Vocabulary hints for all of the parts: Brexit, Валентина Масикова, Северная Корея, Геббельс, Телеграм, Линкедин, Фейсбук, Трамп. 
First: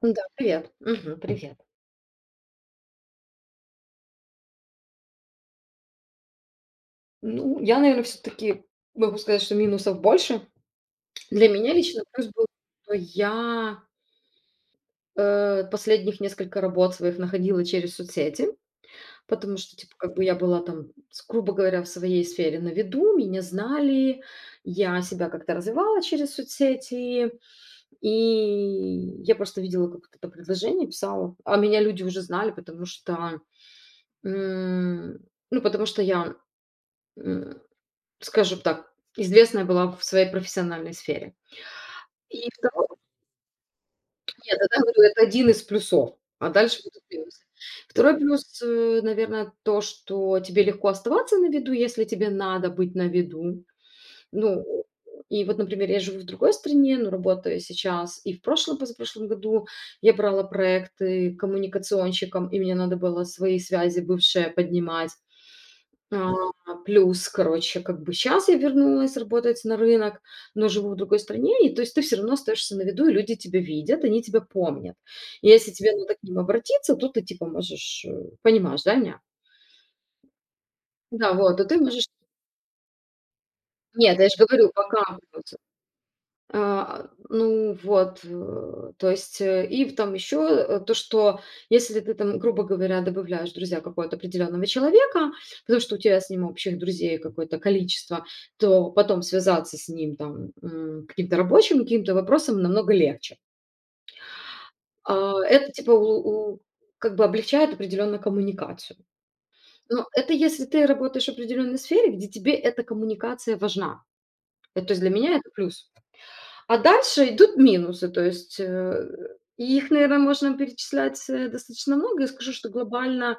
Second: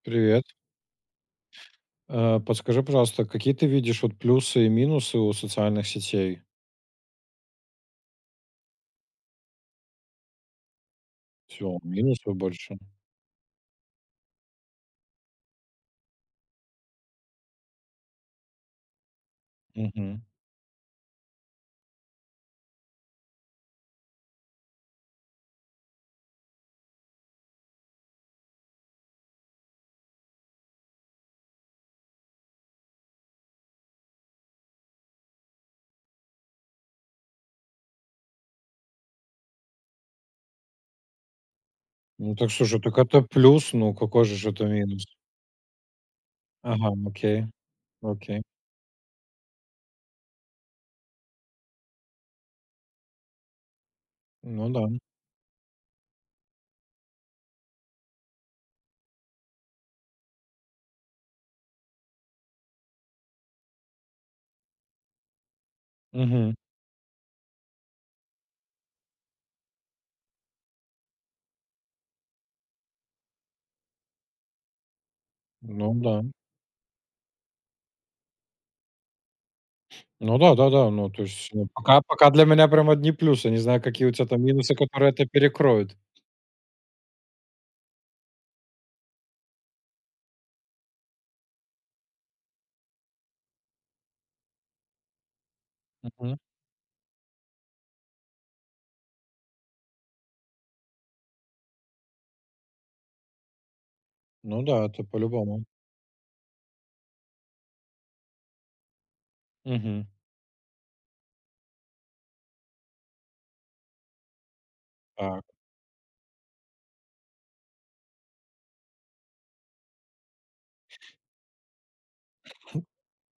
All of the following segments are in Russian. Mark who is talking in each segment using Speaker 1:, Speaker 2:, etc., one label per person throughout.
Speaker 1: Да,
Speaker 2: Привет.
Speaker 1: привет. Привет.
Speaker 2: Подскажи, пожалуйста, какие ты видишь вот плюсы и минусы у социальных сетей?
Speaker 1: Ну, я, наверное, все таки могу сказать, что минусов больше. Для меня
Speaker 2: Все,
Speaker 1: лично плюс
Speaker 2: минусов
Speaker 1: был,
Speaker 2: больше.
Speaker 1: что последних несколько работ своих находила через соцсети, потому что, типа, как
Speaker 2: Мгм.
Speaker 1: бы я была там, с грубо говоря, в своей сфере на виду, меня знали, я себя как-то развивала через соцсети, и я просто видела какое-то предложение, писала, а меня люди уже знали, м, потому что м, скажем так, известная была в своей профессиональной сфере.
Speaker 2: Ну
Speaker 1: И
Speaker 2: так слушай,
Speaker 1: второй
Speaker 2: так это плюс, ну какой же ж
Speaker 1: Нет,
Speaker 2: это
Speaker 1: это,
Speaker 2: минус?
Speaker 1: говорю, это один из плюсов, а дальше
Speaker 2: Ага,
Speaker 1: будут плюсы.
Speaker 2: окей,
Speaker 1: Второй
Speaker 2: окей.
Speaker 1: плюс, э, наверное, то, что тебе легко оставаться на виду, если тебе надо быть на виду.
Speaker 2: Ну да.
Speaker 1: Ну, и вот, например, я живу в другой стране, но работаю сейчас. И в прошлом, позапрошлом году я брала проекты коммуникационщиком, и мне надо было свои связи бывшие поднимать.
Speaker 2: Мгм.
Speaker 1: А, плюс, короче, как бы сейчас я вернулась работать на рынок, но живу в другой стране, и то есть ты все равно остаешься на виду, и люди тебя видят, они тебя помнят. И если
Speaker 2: Ну
Speaker 1: тебе надо
Speaker 2: да.
Speaker 1: к ним обратиться, то ты типа можешь, понимаешь, да, меня?
Speaker 2: Ну да, да, да. Ну, то
Speaker 1: Да,
Speaker 2: есть,
Speaker 1: вот, а
Speaker 2: ну,
Speaker 1: ты
Speaker 2: пока,
Speaker 1: можешь
Speaker 2: пока для меня прям одни плюсы. Не знаю, какие у
Speaker 1: нет,
Speaker 2: тебя
Speaker 1: я же
Speaker 2: там
Speaker 1: говорю
Speaker 2: минусы,
Speaker 1: по
Speaker 2: которые это
Speaker 1: кампусу.
Speaker 2: перекроют.
Speaker 1: А, ну вот, э, то есть, э, и там еще э, то, что если ты там, грубо говоря, добавляешь в друзья какого-то определенного человека, потому что у тебя с
Speaker 2: Мгм.
Speaker 1: ним общих друзей какое-то количество, то потом связаться с ним каким-то рабочим, каким-то вопросом намного легче.
Speaker 2: Ну да, это
Speaker 1: А,
Speaker 2: по-любому.
Speaker 1: Это типа у- у- как бы облегчает определенно коммуникацию.
Speaker 2: Мгм.
Speaker 1: Но это если ты работаешь в определенной сфере, где тебе эта коммуникация важна. Э, То есть для меня
Speaker 2: Так.
Speaker 1: это плюс. А дальше идут минусы, то есть, и их, наверное, можно перечислять, достаточно много. Я скажу, что глобально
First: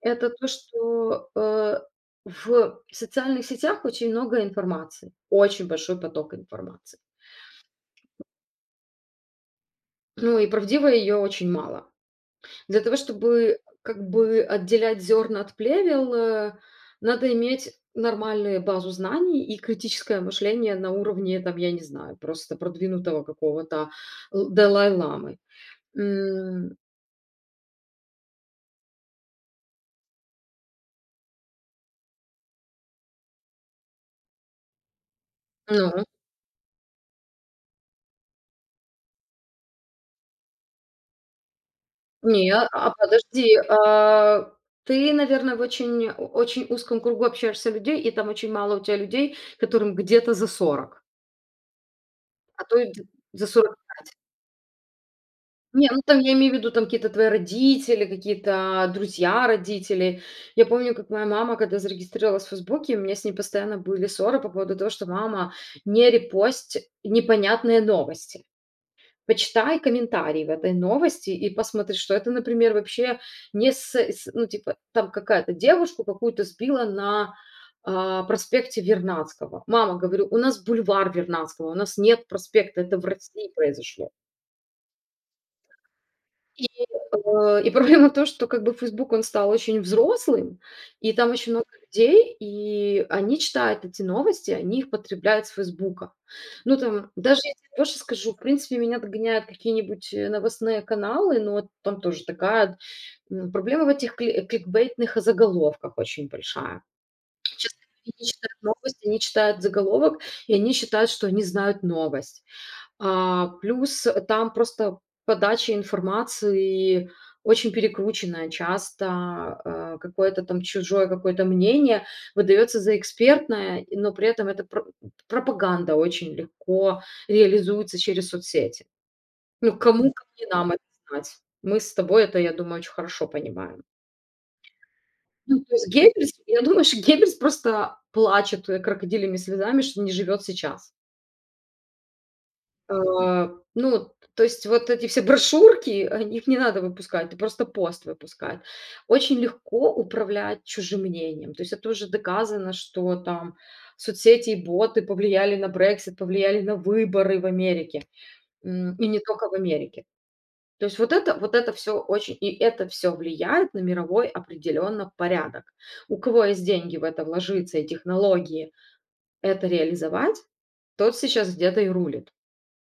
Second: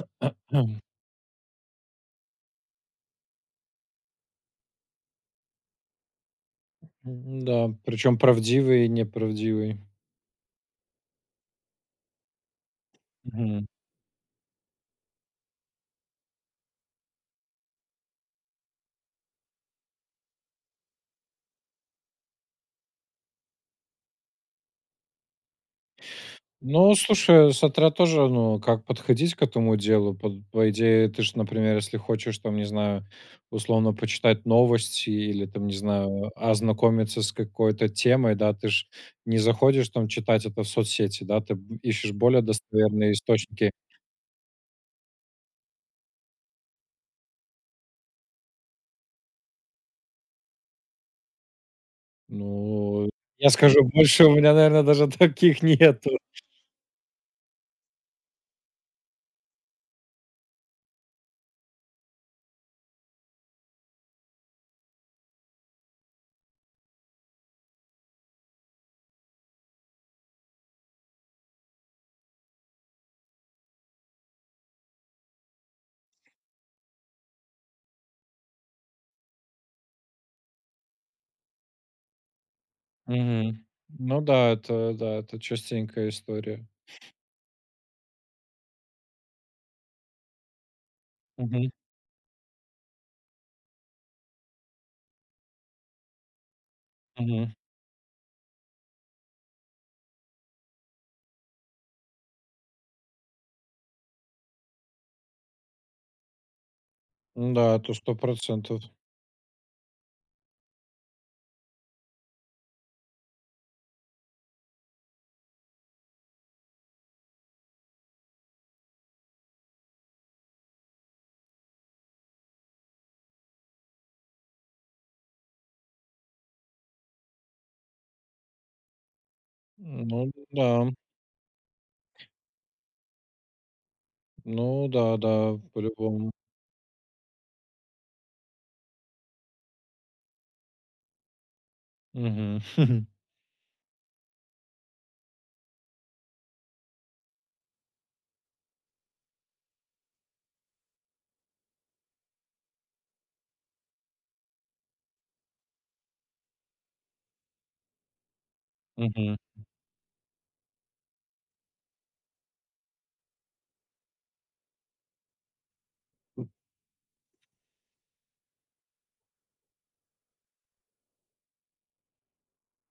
Speaker 1: это то, что, в социальных сетях очень много информации, очень большой поток информации.
Speaker 2: Да, причем правдивый и неправдивый.
Speaker 1: Ну и правдивой ее очень мало. Для того, чтобы как бы отделять зерна от плевел, э, надо иметь нормальную базу знаний и критическое мышление на уровне, там, я не знаю, просто продвинутого какого-то л Далай-ламы. М,
Speaker 2: Ну, слушай, смотря тоже, ну, как подходить к этому делу. По идее, ты же, например, если хочешь, там, не знаю, условно почитать новости или, там, не
Speaker 1: ну,
Speaker 2: знаю, ознакомиться с какой-то темой, да, ты же не заходишь там читать это в соцсети, да, ты ищешь более
Speaker 1: не, а
Speaker 2: достоверные
Speaker 1: подожди,
Speaker 2: источники.
Speaker 1: ты, наверное, в очень о очень узком кругу общаешься людей, и там очень мало у тебя людей, которым где-то за 40. А то и д
Speaker 2: Ну,
Speaker 1: за
Speaker 2: я скажу
Speaker 1: 45.
Speaker 2: больше, у меня, наверное, даже таких
Speaker 1: Не, ну,
Speaker 2: нету.
Speaker 1: там я имею в виду, там какие-то твои родители, какие-то друзья родителей. Я помню, как моя мама, когда зарегистрировалась в "Фейсбуке", у меня с ней постоянно были ссоры по поводу того, что: "Мама, не репость непонятные новости". Почитай комментарии в этой новости и посмотри, что это, например, вообще не с, с- ну, типа, там какая-то девушку какую-то сбила на проспекте Вернадского. Мама, говорю, у нас бульвар Вернадского, у нас нет проспекта, это в России
Speaker 2: Мгм.
Speaker 1: произошло.
Speaker 2: Ну да, это частенькая
Speaker 1: И,
Speaker 2: история.
Speaker 1: и проблема в том, что как бы Facebook он стал очень взрослым, и там очень много
Speaker 2: Мгм,
Speaker 1: людей, и они читают эти новости, они их потребляют с "Фейсбука". Ну, там, даже
Speaker 2: мгм.
Speaker 1: если я больше скажу, в принципе, меня догоняют какие-нибудь новостные каналы, но вот там тоже такая проблема в этих кликбейтных заголовках очень большая. Часто
Speaker 2: Да, это сто
Speaker 1: люди не читают
Speaker 2: процентов.
Speaker 1: новости, они читают заголовок, и они считают, что они знают новость. А, плюс там просто подача информации очень перекрученная, часто, какое-то там чужое какое-то мнение выдается за экспертное, и но при этом эта пропаганда очень легко реализуется через соцсети. Ну, кому,
Speaker 2: Ну
Speaker 1: как не
Speaker 2: да.
Speaker 1: нам это знать? Мы с тобой это, я думаю, очень хорошо понимаем.
Speaker 2: Ну да,
Speaker 1: Ну,
Speaker 2: да,
Speaker 1: то есть
Speaker 2: по-любому.
Speaker 1: Геббельс, я думаю, что Геббельс просто плачет, крокодильями слезами, что не живет сейчас.
Speaker 2: Мгм.
Speaker 1: А, ну, то есть вот эти все брошюрки, их не надо выпускать, ты просто пост выпускай. Очень легко управлять чужим мнением. То есть это уже доказано, что там соцсети и боты повлияли на Brexit, повлияли на выборы в Америке. И не
Speaker 2: Мгм.
Speaker 1: только в Америке. То есть вот это все очень, и это все влияет на мировой определенно порядок. У кого есть деньги в это вложиться и технологии это реализовать, тот сейчас где-то и рулит.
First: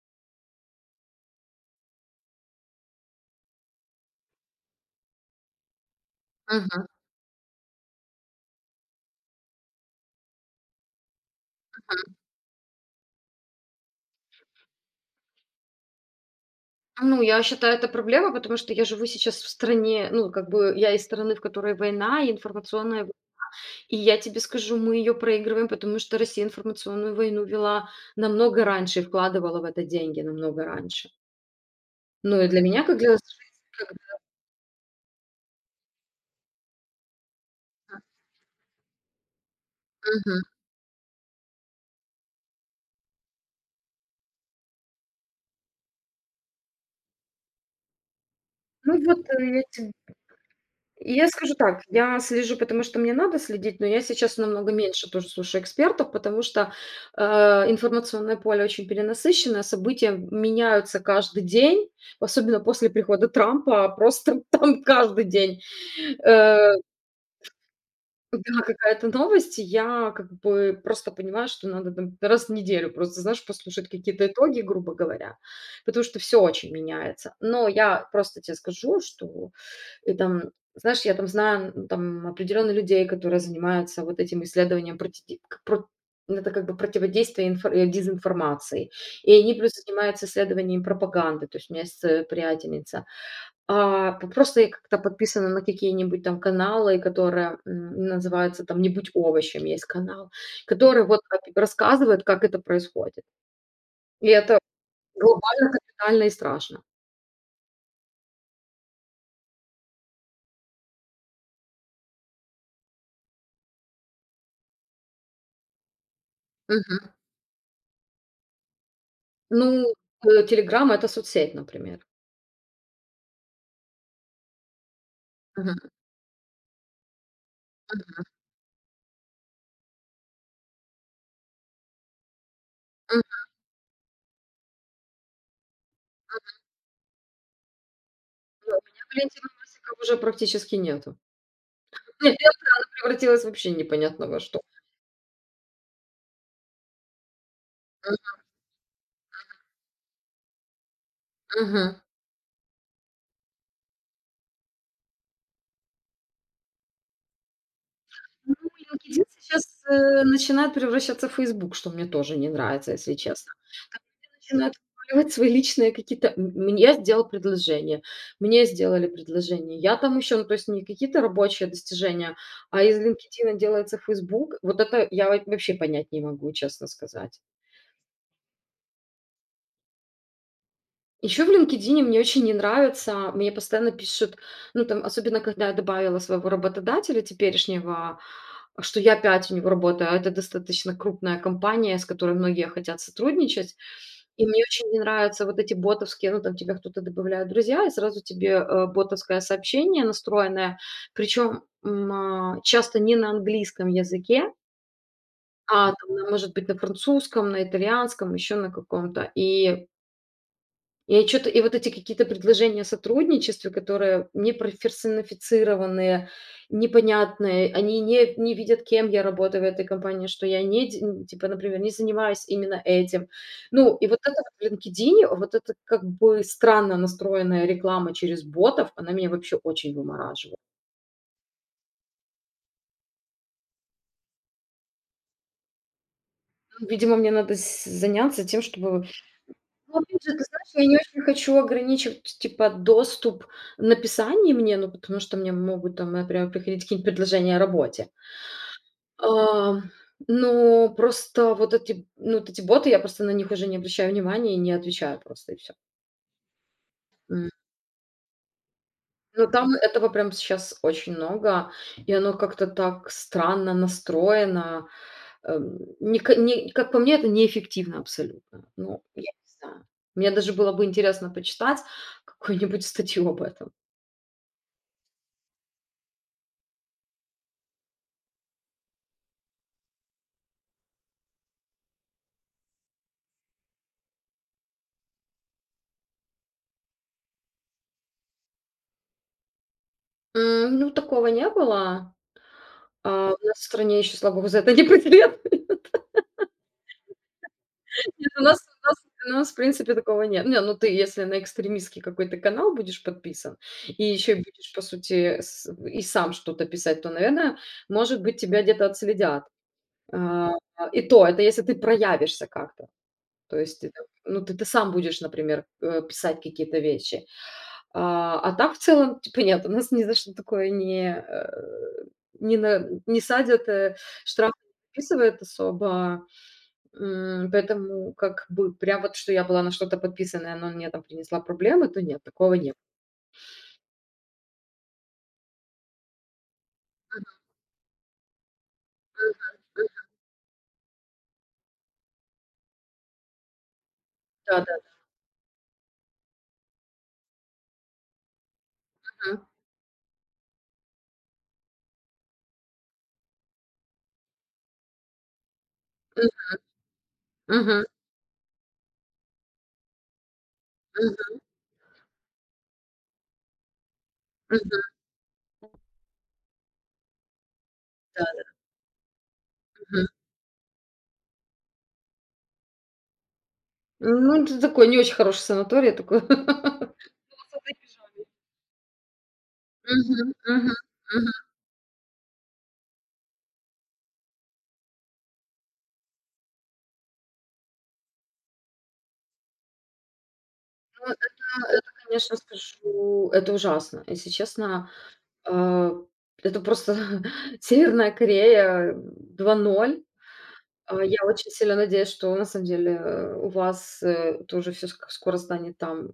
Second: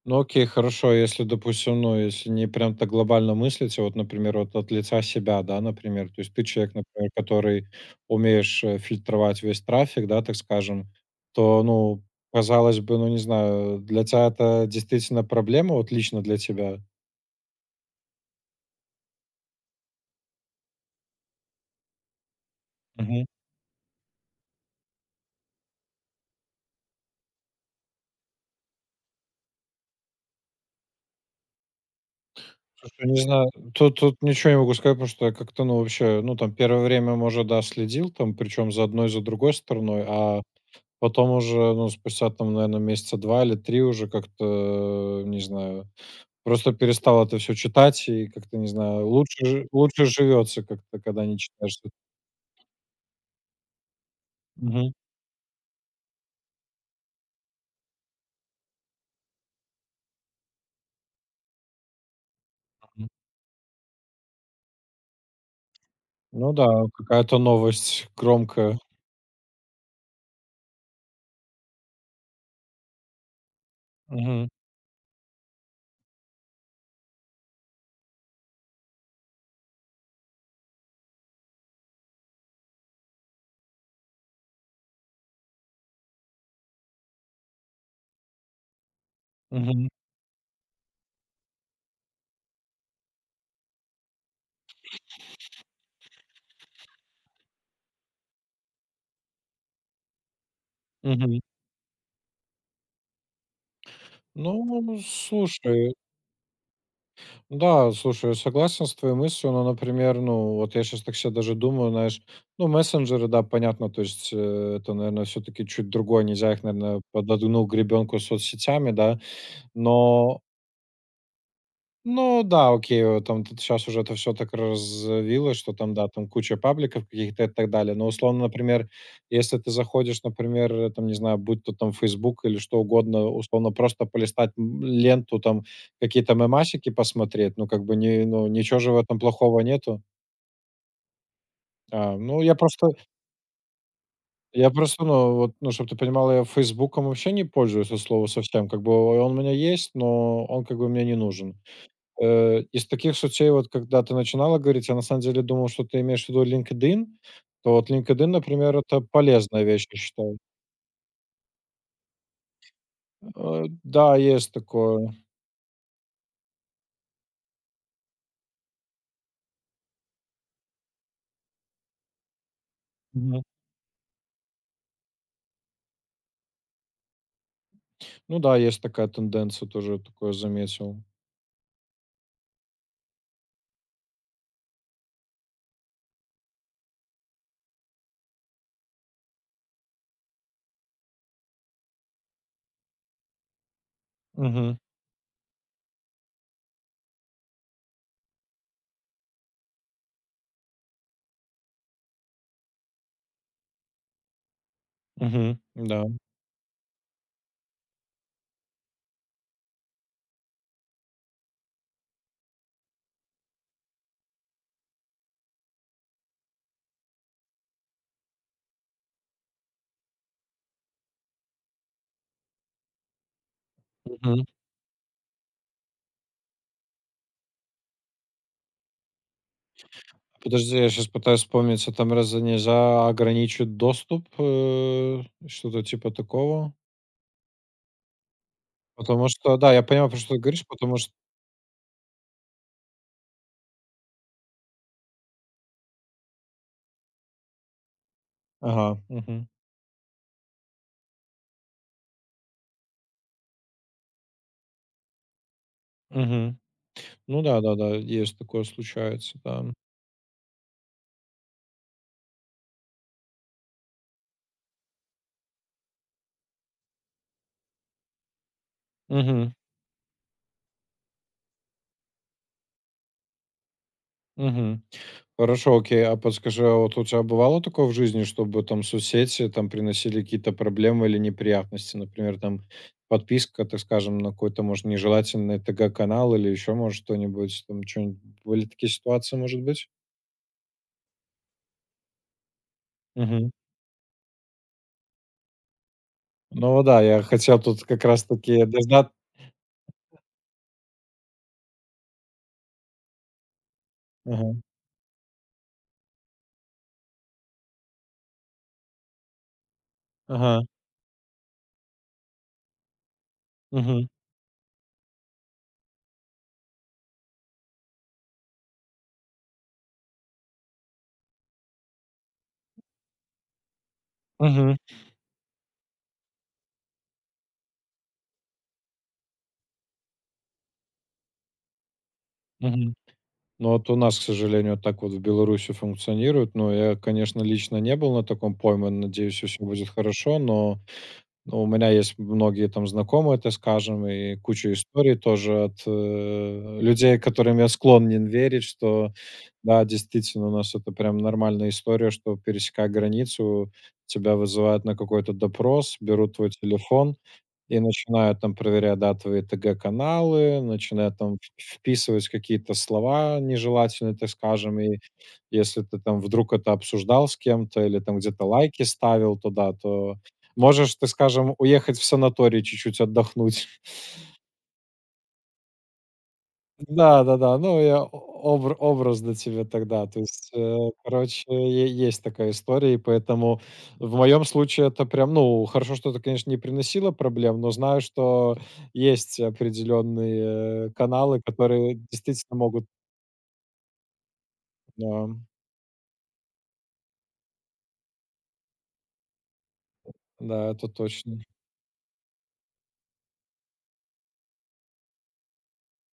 Speaker 2: Ну окей, хорошо, если, допустим, ну, если не прям так глобально мыслить, а вот, например, вот от лица себя, да, например, то есть ты человек, например, который умеешь фильтровать весь трафик, да, так скажем, то, ну, казалось бы, ну, не знаю, для тебя это действительно проблема, вот лично для тебя?
Speaker 1: Ну, я считаю, это проблема, потому что я живу сейчас в стране, ну, как бы я из страны, в которой война и информационная.
Speaker 2: Мгм.
Speaker 1: И я тебе скажу, мы ее проигрываем, потому что Россия информационную войну вела намного раньше и вкладывала в это деньги намного раньше. Ну, и для меня, как
Speaker 2: Слушай,
Speaker 1: для... жи-
Speaker 2: не знаю,
Speaker 1: как-
Speaker 2: тут ничего не могу сказать, потому что я как-то, ну, вообще, ну, там, первое время, может, да, следил, там, причем за одной, за другой стороной.
Speaker 1: Мгм.
Speaker 2: А потом уже, ну, спустя там, наверное, месяца 2 или 3 уже как-то, не знаю, просто перестал это все читать и как-то, не
Speaker 1: Ну,
Speaker 2: знаю,
Speaker 1: вот э, я
Speaker 2: лучше живется как-то, когда
Speaker 1: Я
Speaker 2: не
Speaker 1: скажу
Speaker 2: читаешь.
Speaker 1: так, я слежу, потому что мне надо следить, но я сейчас намного
Speaker 2: Мгм,
Speaker 1: меньше тоже слушаю экспертов, потому что э, информационное поле очень перенасыщено, события меняются каждый день, особенно после
Speaker 2: мгм.
Speaker 1: прихода Трампа, а просто там каждый день
Speaker 2: Ну да,
Speaker 1: э,
Speaker 2: какая-то новость
Speaker 1: да,
Speaker 2: громкая.
Speaker 1: какая-то новость, и я как бы просто понимаю, что надо там раз в неделю просто, знаешь, послушать какие-то
Speaker 2: Мгм,
Speaker 1: итоги, грубо говоря, потому что все очень меняется. Но я просто тебе скажу, что и там, знаешь, я там знаю ну, там определенных людей, которые занимаются вот этим исследованием против, это как бы противодействие дезинформации. И они плюс
Speaker 2: мгм,
Speaker 1: занимаются исследованием пропаганды. То есть у меня есть приятельница, а, п просто я как-то подписана на какие-нибудь там каналы, которые называются там "Не будь овощем", есть канал, который вот
Speaker 2: мгм.
Speaker 1: как рассказывает, как это происходит. И это
Speaker 2: Ну,
Speaker 1: глобально,
Speaker 2: слушай.
Speaker 1: капитально и страшно.
Speaker 2: Да, слушай, я согласен с твоей мыслью, но, например, ну, вот я сейчас так себе даже думаю, знаешь, ну, мессенджеры, да, понятно, то есть это, наверное, все-таки чуть другое, нельзя их,
Speaker 1: Мгм.
Speaker 2: наверное, под одну гребенку с соцсетями, да,
Speaker 1: Ну,
Speaker 2: но
Speaker 1: э, "Телеграм" — это соцсеть, например.
Speaker 2: ну да, окей, там сейчас уже это все так развилось, что
Speaker 1: Мгм,
Speaker 2: там, да, там куча пабликов каких-то и так далее. Но
Speaker 1: мгм,
Speaker 2: условно, например, если ты заходишь, например, там, не знаю, будь то там Facebook или что
Speaker 1: мгм,
Speaker 2: угодно, условно просто полистать, ленту, там какие-то
Speaker 1: мгм.
Speaker 2: мемасики посмотреть, ну, как бы не ну, ничего же в этом
Speaker 1: Валентина
Speaker 2: плохого
Speaker 1: Масикова
Speaker 2: нету.
Speaker 1: уже практически нету.
Speaker 2: А,
Speaker 1: Она
Speaker 2: ну, я просто
Speaker 1: превратилась вообще непонятно во что.
Speaker 2: я просто, ну, вот, ну, чтобы ты понимала, я "Фейсбуком" вообще не пользуюсь от слова совсем. Как бы он у меня есть, но он как бы мне не нужен.
Speaker 1: Мгм.
Speaker 2: Из таких соцсетей, вот когда ты начинала говорить, я на самом деле думал, что ты имеешь в виду LinkedIn. То вот LinkedIn,
Speaker 1: Ну,
Speaker 2: например, это
Speaker 1: "Линкедин"
Speaker 2: полезная
Speaker 1: сейчас,
Speaker 2: вещь, я
Speaker 1: э,
Speaker 2: считаю.
Speaker 1: начинает превращаться в "Фейсбук", что мне тоже не нравится, если честно. Там
Speaker 2: Да,
Speaker 1: люди
Speaker 2: есть
Speaker 1: начинают
Speaker 2: такое.
Speaker 1: вываливать свои личные какие-то м мне сделал предложение, Мне сделали предложение, я там еще ну, то есть не какие-то рабочие достижения, а из
Speaker 2: Мгм.
Speaker 1: "Линкедина" делается "Фейсбук". Вот это я во вообще понять не могу, честно сказать.
Speaker 2: Ну да, есть такая тенденция, тоже такое заметил.
Speaker 1: Еще в "Линкедине" мне очень не нравится, мне постоянно пишут, ну, там, особенно когда я добавила своего работодателя теперешнего, что я опять у него работаю, а это достаточно крупная компания, с которой многие хотят сотрудничать. И мне
Speaker 2: Угу,
Speaker 1: очень не нравятся вот эти ботовские, ну, там тебя кто-то добавляет в друзья, и сразу тебе, ботовское сообщение настроенное, причем, часто не на английском языке,
Speaker 2: угу,
Speaker 1: а
Speaker 2: да.
Speaker 1: там, на может быть, на французском, на итальянском, еще на каком-то. И что то и вот эти какие-то предложения о сотрудничестве, которые не персонифицированные, непонятные, они не видят, кем я работаю в этой компании, что я не де н типа, например, не занимаюсь именно этим. Ну, и вот это
Speaker 2: Мгм.
Speaker 1: вот в "Линкедине", вот это как бы странно настроенная реклама через ботов, она меня вообще очень вымораживает.
Speaker 2: Подожди, я сейчас пытаюсь вспомнить, а там разве нельзя ограничить доступ, что-то типа такого?
Speaker 1: Ну, видимо, мне надо с заняться тем, чтобы
Speaker 2: Потому что, да, я
Speaker 1: Ну,
Speaker 2: понимаю, про
Speaker 1: опять же,
Speaker 2: что ты
Speaker 1: ты
Speaker 2: говоришь,
Speaker 1: знаешь, я не
Speaker 2: потому что.
Speaker 1: очень хочу ограничивать, типа, доступ написания мне, ну, потому что мне могут там, например, приходить какие-нибудь предложения о работе.
Speaker 2: Ага, угу,
Speaker 1: А, но просто вот эти, ну, вот эти боты, я просто на них уже не обращаю внимания и не отвечаю просто, и все.
Speaker 2: угу. Ну
Speaker 1: М.
Speaker 2: да-да-да, есть такое, случается,
Speaker 1: Но
Speaker 2: да.
Speaker 1: там этого прям сейчас очень много, и оно как-то так странно настроено. Не как по мне, это неэффективно абсолютно. Ну, я не
Speaker 2: Мгм,
Speaker 1: знаю. Мне даже было бы интересно почитать какую-нибудь статью об этом.
Speaker 2: мгм. Хорошо, окей. А подскажи, а вот у тебя бывало такое в жизни, чтобы там соцсети там приносили какие-то проблемы или неприятности? Например, там подписка, так скажем, на какой-то, может, нежелательный ТГ-канал или еще, может, что-нибудь, там что-нибудь, были такие ситуации, может быть?
Speaker 1: М, ну, такого не было. У
Speaker 2: Мгм.
Speaker 1: нас в стране еще, слава богу, за это не предъявляют.
Speaker 2: Ну вот да, я хотел тут как
Speaker 1: Нет, у нас
Speaker 2: раз-таки
Speaker 1: у нас
Speaker 2: дождаться.
Speaker 1: у нас, в принципе, такого нет. Не, ну ты, если на экстремистский какой-то канал будешь подписан и еще
Speaker 2: Ага,
Speaker 1: будешь, по сути, с и сам что-то писать, то, наверное, может быть, тебя где-то отследят. А,
Speaker 2: ага,
Speaker 1: и то, это если ты проявишься как-то. То есть ты
Speaker 2: мгм,
Speaker 1: Ну, ты сам будешь, например, писать какие-то вещи. А так в целом, типа, нет, у нас ни за что такое не садят, штраф не
Speaker 2: мгм,
Speaker 1: подписывает особо. М, Поэтому как бы прям вот, что я была на что-то подписана, и оно мне там принесла проблемы, то нет, такого нет.
Speaker 2: мгм. Ну, вот у нас, к сожалению, вот так вот в Беларуси функционирует. Но я, конечно, лично не был на таком пойман. Надеюсь, всё будет хорошо, но ну, у меня есть многие там знакомые, так скажем, и куча
Speaker 1: Да-да.
Speaker 2: историй тоже от, людей, которым я склонен верить, что
Speaker 1: Мгм.
Speaker 2: да, действительно, у нас это прям нормальная история, что, пересекая границу, тебя вызывают на какой-то допрос, берут твой телефон и
Speaker 1: Мгм.
Speaker 2: начинают там проверять, да, твои ТГ-каналы, начинают
Speaker 1: Мгм.
Speaker 2: там в вписывать какие-то слова нежелательные, так скажем.
Speaker 1: Мгм.
Speaker 2: И если ты там вдруг это обсуждал с кем-то или там
Speaker 1: Да.
Speaker 2: где-то лайки ставил туда,
Speaker 1: Мгм.
Speaker 2: то можешь ты, скажем, уехать в санаторий чуть-чуть отдохнуть.
Speaker 1: Ну, это такой не очень хороший санаторий, такой.
Speaker 2: Да-да-да, ну, я о обра образно тебе тогда. То
Speaker 1: Мгм.
Speaker 2: есть,
Speaker 1: Мгм. Мгм.
Speaker 2: короче, е есть такая история, и поэтому в моем случае это прям, ну, хорошо, что это, конечно, не приносило проблем, но знаю, что есть определенные
Speaker 1: Ну,
Speaker 2: каналы,
Speaker 1: это, это,
Speaker 2: которые
Speaker 1: конечно,
Speaker 2: действительно могут.
Speaker 1: скажу, это ужасно. Если честно,
Speaker 2: Да,
Speaker 1: А, это просто Северная Корея 2:0.
Speaker 2: да, это
Speaker 1: Я
Speaker 2: точно,
Speaker 1: очень сильно надеюсь, что на самом деле, у вас, тоже все скоро станет там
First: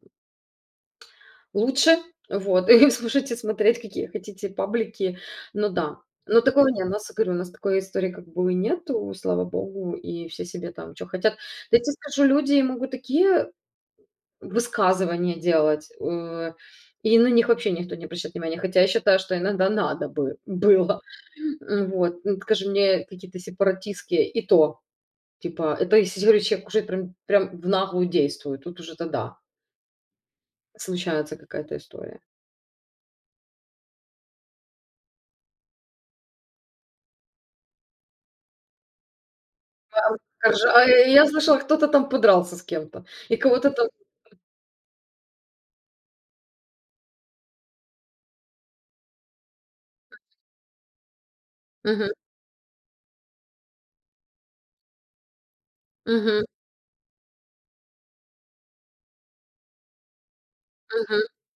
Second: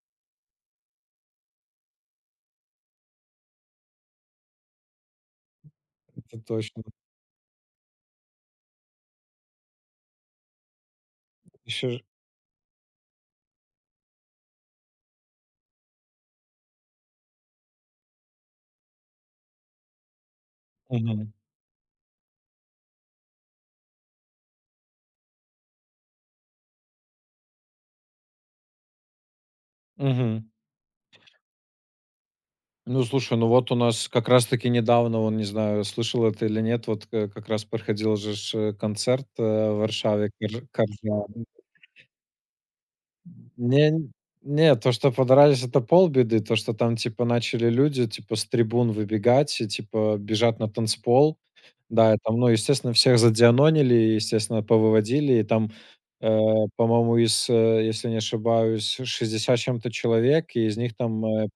Speaker 1: лучше. Вот, и слушайте, смотреть, какие хотите паблики. Ну да. Но
Speaker 2: это
Speaker 1: такого
Speaker 2: точно.
Speaker 1: не, у нас, говорю, у нас такой истории как бы и нету, слава богу, и все себе там что хотят. Да я те
Speaker 2: Еще ж.
Speaker 1: скажу, люди могут такие высказывания делать, и на них вообще никто не обращает внимания, хотя я считаю, что иногда надо бы было. Скажи мне, какие-то сепаратистские, и то, типа, это если, я говорю, человек уже прям в наглую действует, тут уже тогда случается какая-то история.
Speaker 2: Ну, слушай, ну вот у нас как раз-таки недавно, он, не знаю, слышал это или нет, вот к как раз проходил же ж, концерт, в Варшаве Кар
Speaker 1: Корж, я
Speaker 2: Коржа.
Speaker 1: слышала, кто-то там подрался с кем-то, и кого-то там
Speaker 2: Не не, то, что подрались — это полбеды. То, что там, типа, начали люди, типа, с трибун выбегать и, типа, бежать на танцпол.
Speaker 1: Мгм,
Speaker 2: Да, и там, ну, естественно, всех задианонили, и, естественно, повыводили. И там, э,
Speaker 1: мгм,
Speaker 2: по-моему, из, если не ошибаюсь, 60 чем-то человек, и из них
Speaker 1: мгм.
Speaker 2: там,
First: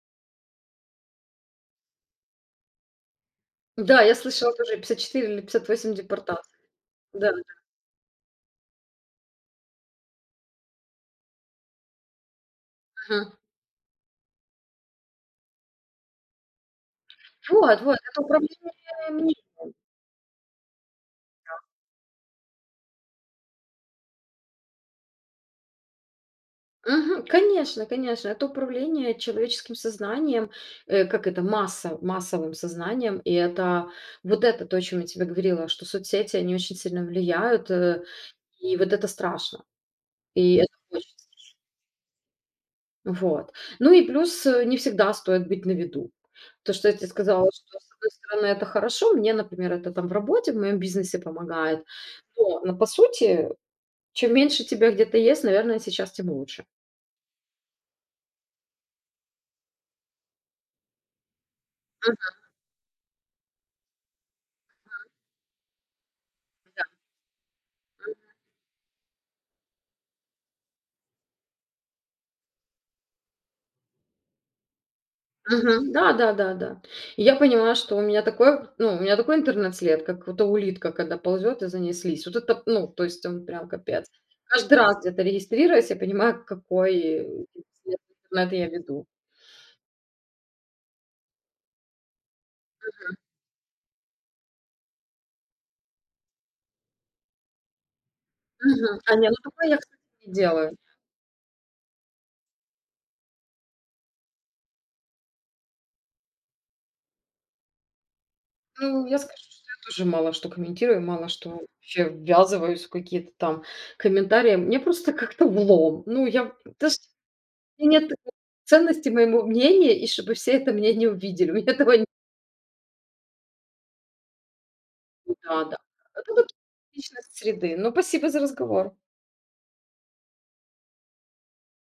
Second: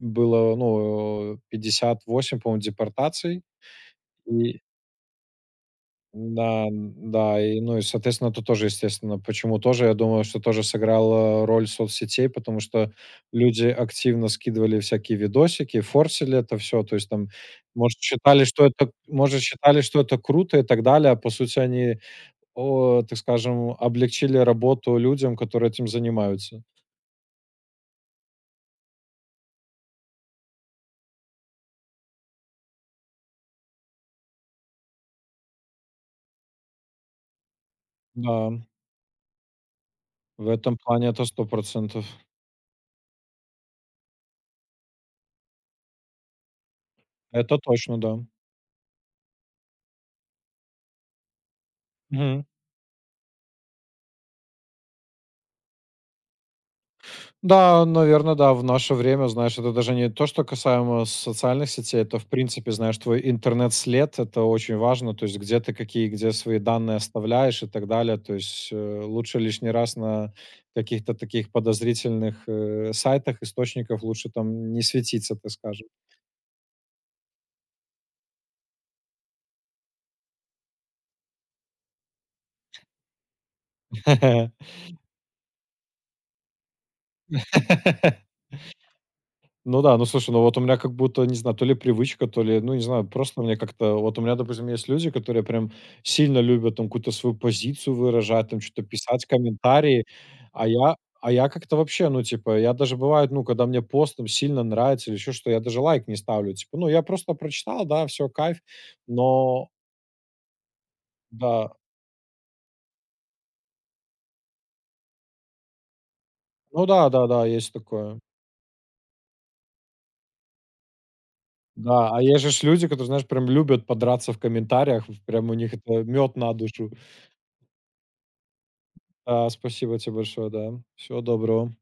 Speaker 2: было, ну, 58, по-моему, депортаций.
Speaker 1: Да, я слышала
Speaker 2: И
Speaker 1: тоже 54 или 58 депортаций.
Speaker 2: да,
Speaker 1: Да,
Speaker 2: да, и, ну, и, соответственно, это тоже, естественно, почему тоже, я думаю, что тоже сыграла роль соцсетей, потому что
Speaker 1: мгм.
Speaker 2: люди активно скидывали всякие видосики, форсили это все, то есть там,
Speaker 1: Вот,
Speaker 2: может,
Speaker 1: это
Speaker 2: считали, что это
Speaker 1: управление.
Speaker 2: может, считали, что это круто и так далее, а по сути они, о, так скажем, облегчили работу людям, которые этим занимаются.
Speaker 1: Мгм. Конечно, конечно, это управление человеческим сознанием, как это, массовым сознанием, и это вот это то, о чем я тебе говорила, что соцсети, они очень сильно влияют,
Speaker 2: Да,
Speaker 1: и вот это страшно,
Speaker 2: в
Speaker 1: и это
Speaker 2: этом плане
Speaker 1: хочется.
Speaker 2: это 100%.
Speaker 1: Вот. Ну и плюс не всегда стоит быть на виду. То, что я тебе сказала,
Speaker 2: Это
Speaker 1: что с
Speaker 2: точно,
Speaker 1: одной
Speaker 2: да.
Speaker 1: стороны это хорошо, мне, например, это там в работе, в моем бизнесе помогает,
Speaker 2: Мгм.
Speaker 1: но по сути, чем меньше тебя где-то есть, наверное, сейчас тем лучше.
Speaker 2: Да, наверное, да. В наше время, знаешь, это даже не то, что касаемо социальных сетей, это, в принципе, знаешь, твой интернет-след — это очень важно. То есть где свои данные оставляешь и так далее. То есть, лучше лишний раз на каких-то таких подозрительных, сайтах, источников лучше там не светиться, так скажем.
Speaker 1: Мгм. Да, да, да, да. И я понимаю, что у меня такой, ну, у меня такой интернет-след, как вот улитка, когда ползет и за ней слизь. Вот это, ну, то есть он прям капец. Каждый раз где-то регистрируясь, я понимаю, какой след интернет я веду.
Speaker 2: Ну да, ну слушай, ну вот у меня как будто, не знаю, то ли привычка, то ли, ну не знаю, просто мне как-то, вот у меня, допустим, есть люди, которые прям сильно любят там какую-то свою позицию выражать, там что-то
Speaker 1: Мгм. А
Speaker 2: писать,
Speaker 1: не, ну такое я, кстати,
Speaker 2: комментарии,
Speaker 1: не
Speaker 2: а
Speaker 1: делаю.
Speaker 2: я, а я как-то вообще, ну типа, я даже бывает, ну когда мне пост там сильно нравится или еще что, я даже лайк не ставлю, типа, ну я просто прочитал, да, все, кайф,
Speaker 1: Ну, я скажу, что
Speaker 2: но
Speaker 1: я тоже мало что комментирую, мало что
Speaker 2: да,
Speaker 1: вообще ввязываюсь в какие-то там комментарии. Мне просто как-то влом. Ну, я
Speaker 2: ну
Speaker 1: даже
Speaker 2: да, да, да, есть
Speaker 1: У меня нет
Speaker 2: такое.
Speaker 1: такой ценности моему мнению, и чтобы все это мнение увидели. У меня этого
Speaker 2: Да, а есть же ж люди, которые, знаешь, прям любят подраться в комментариях,
Speaker 1: Ну
Speaker 2: прям у
Speaker 1: да,
Speaker 2: них
Speaker 1: да.
Speaker 2: это
Speaker 1: Это
Speaker 2: мед
Speaker 1: вот
Speaker 2: на душу.
Speaker 1: личность среды. Ну, спасибо за разговор.
Speaker 2: Да, спасибо тебе большое, да. Всего доброго.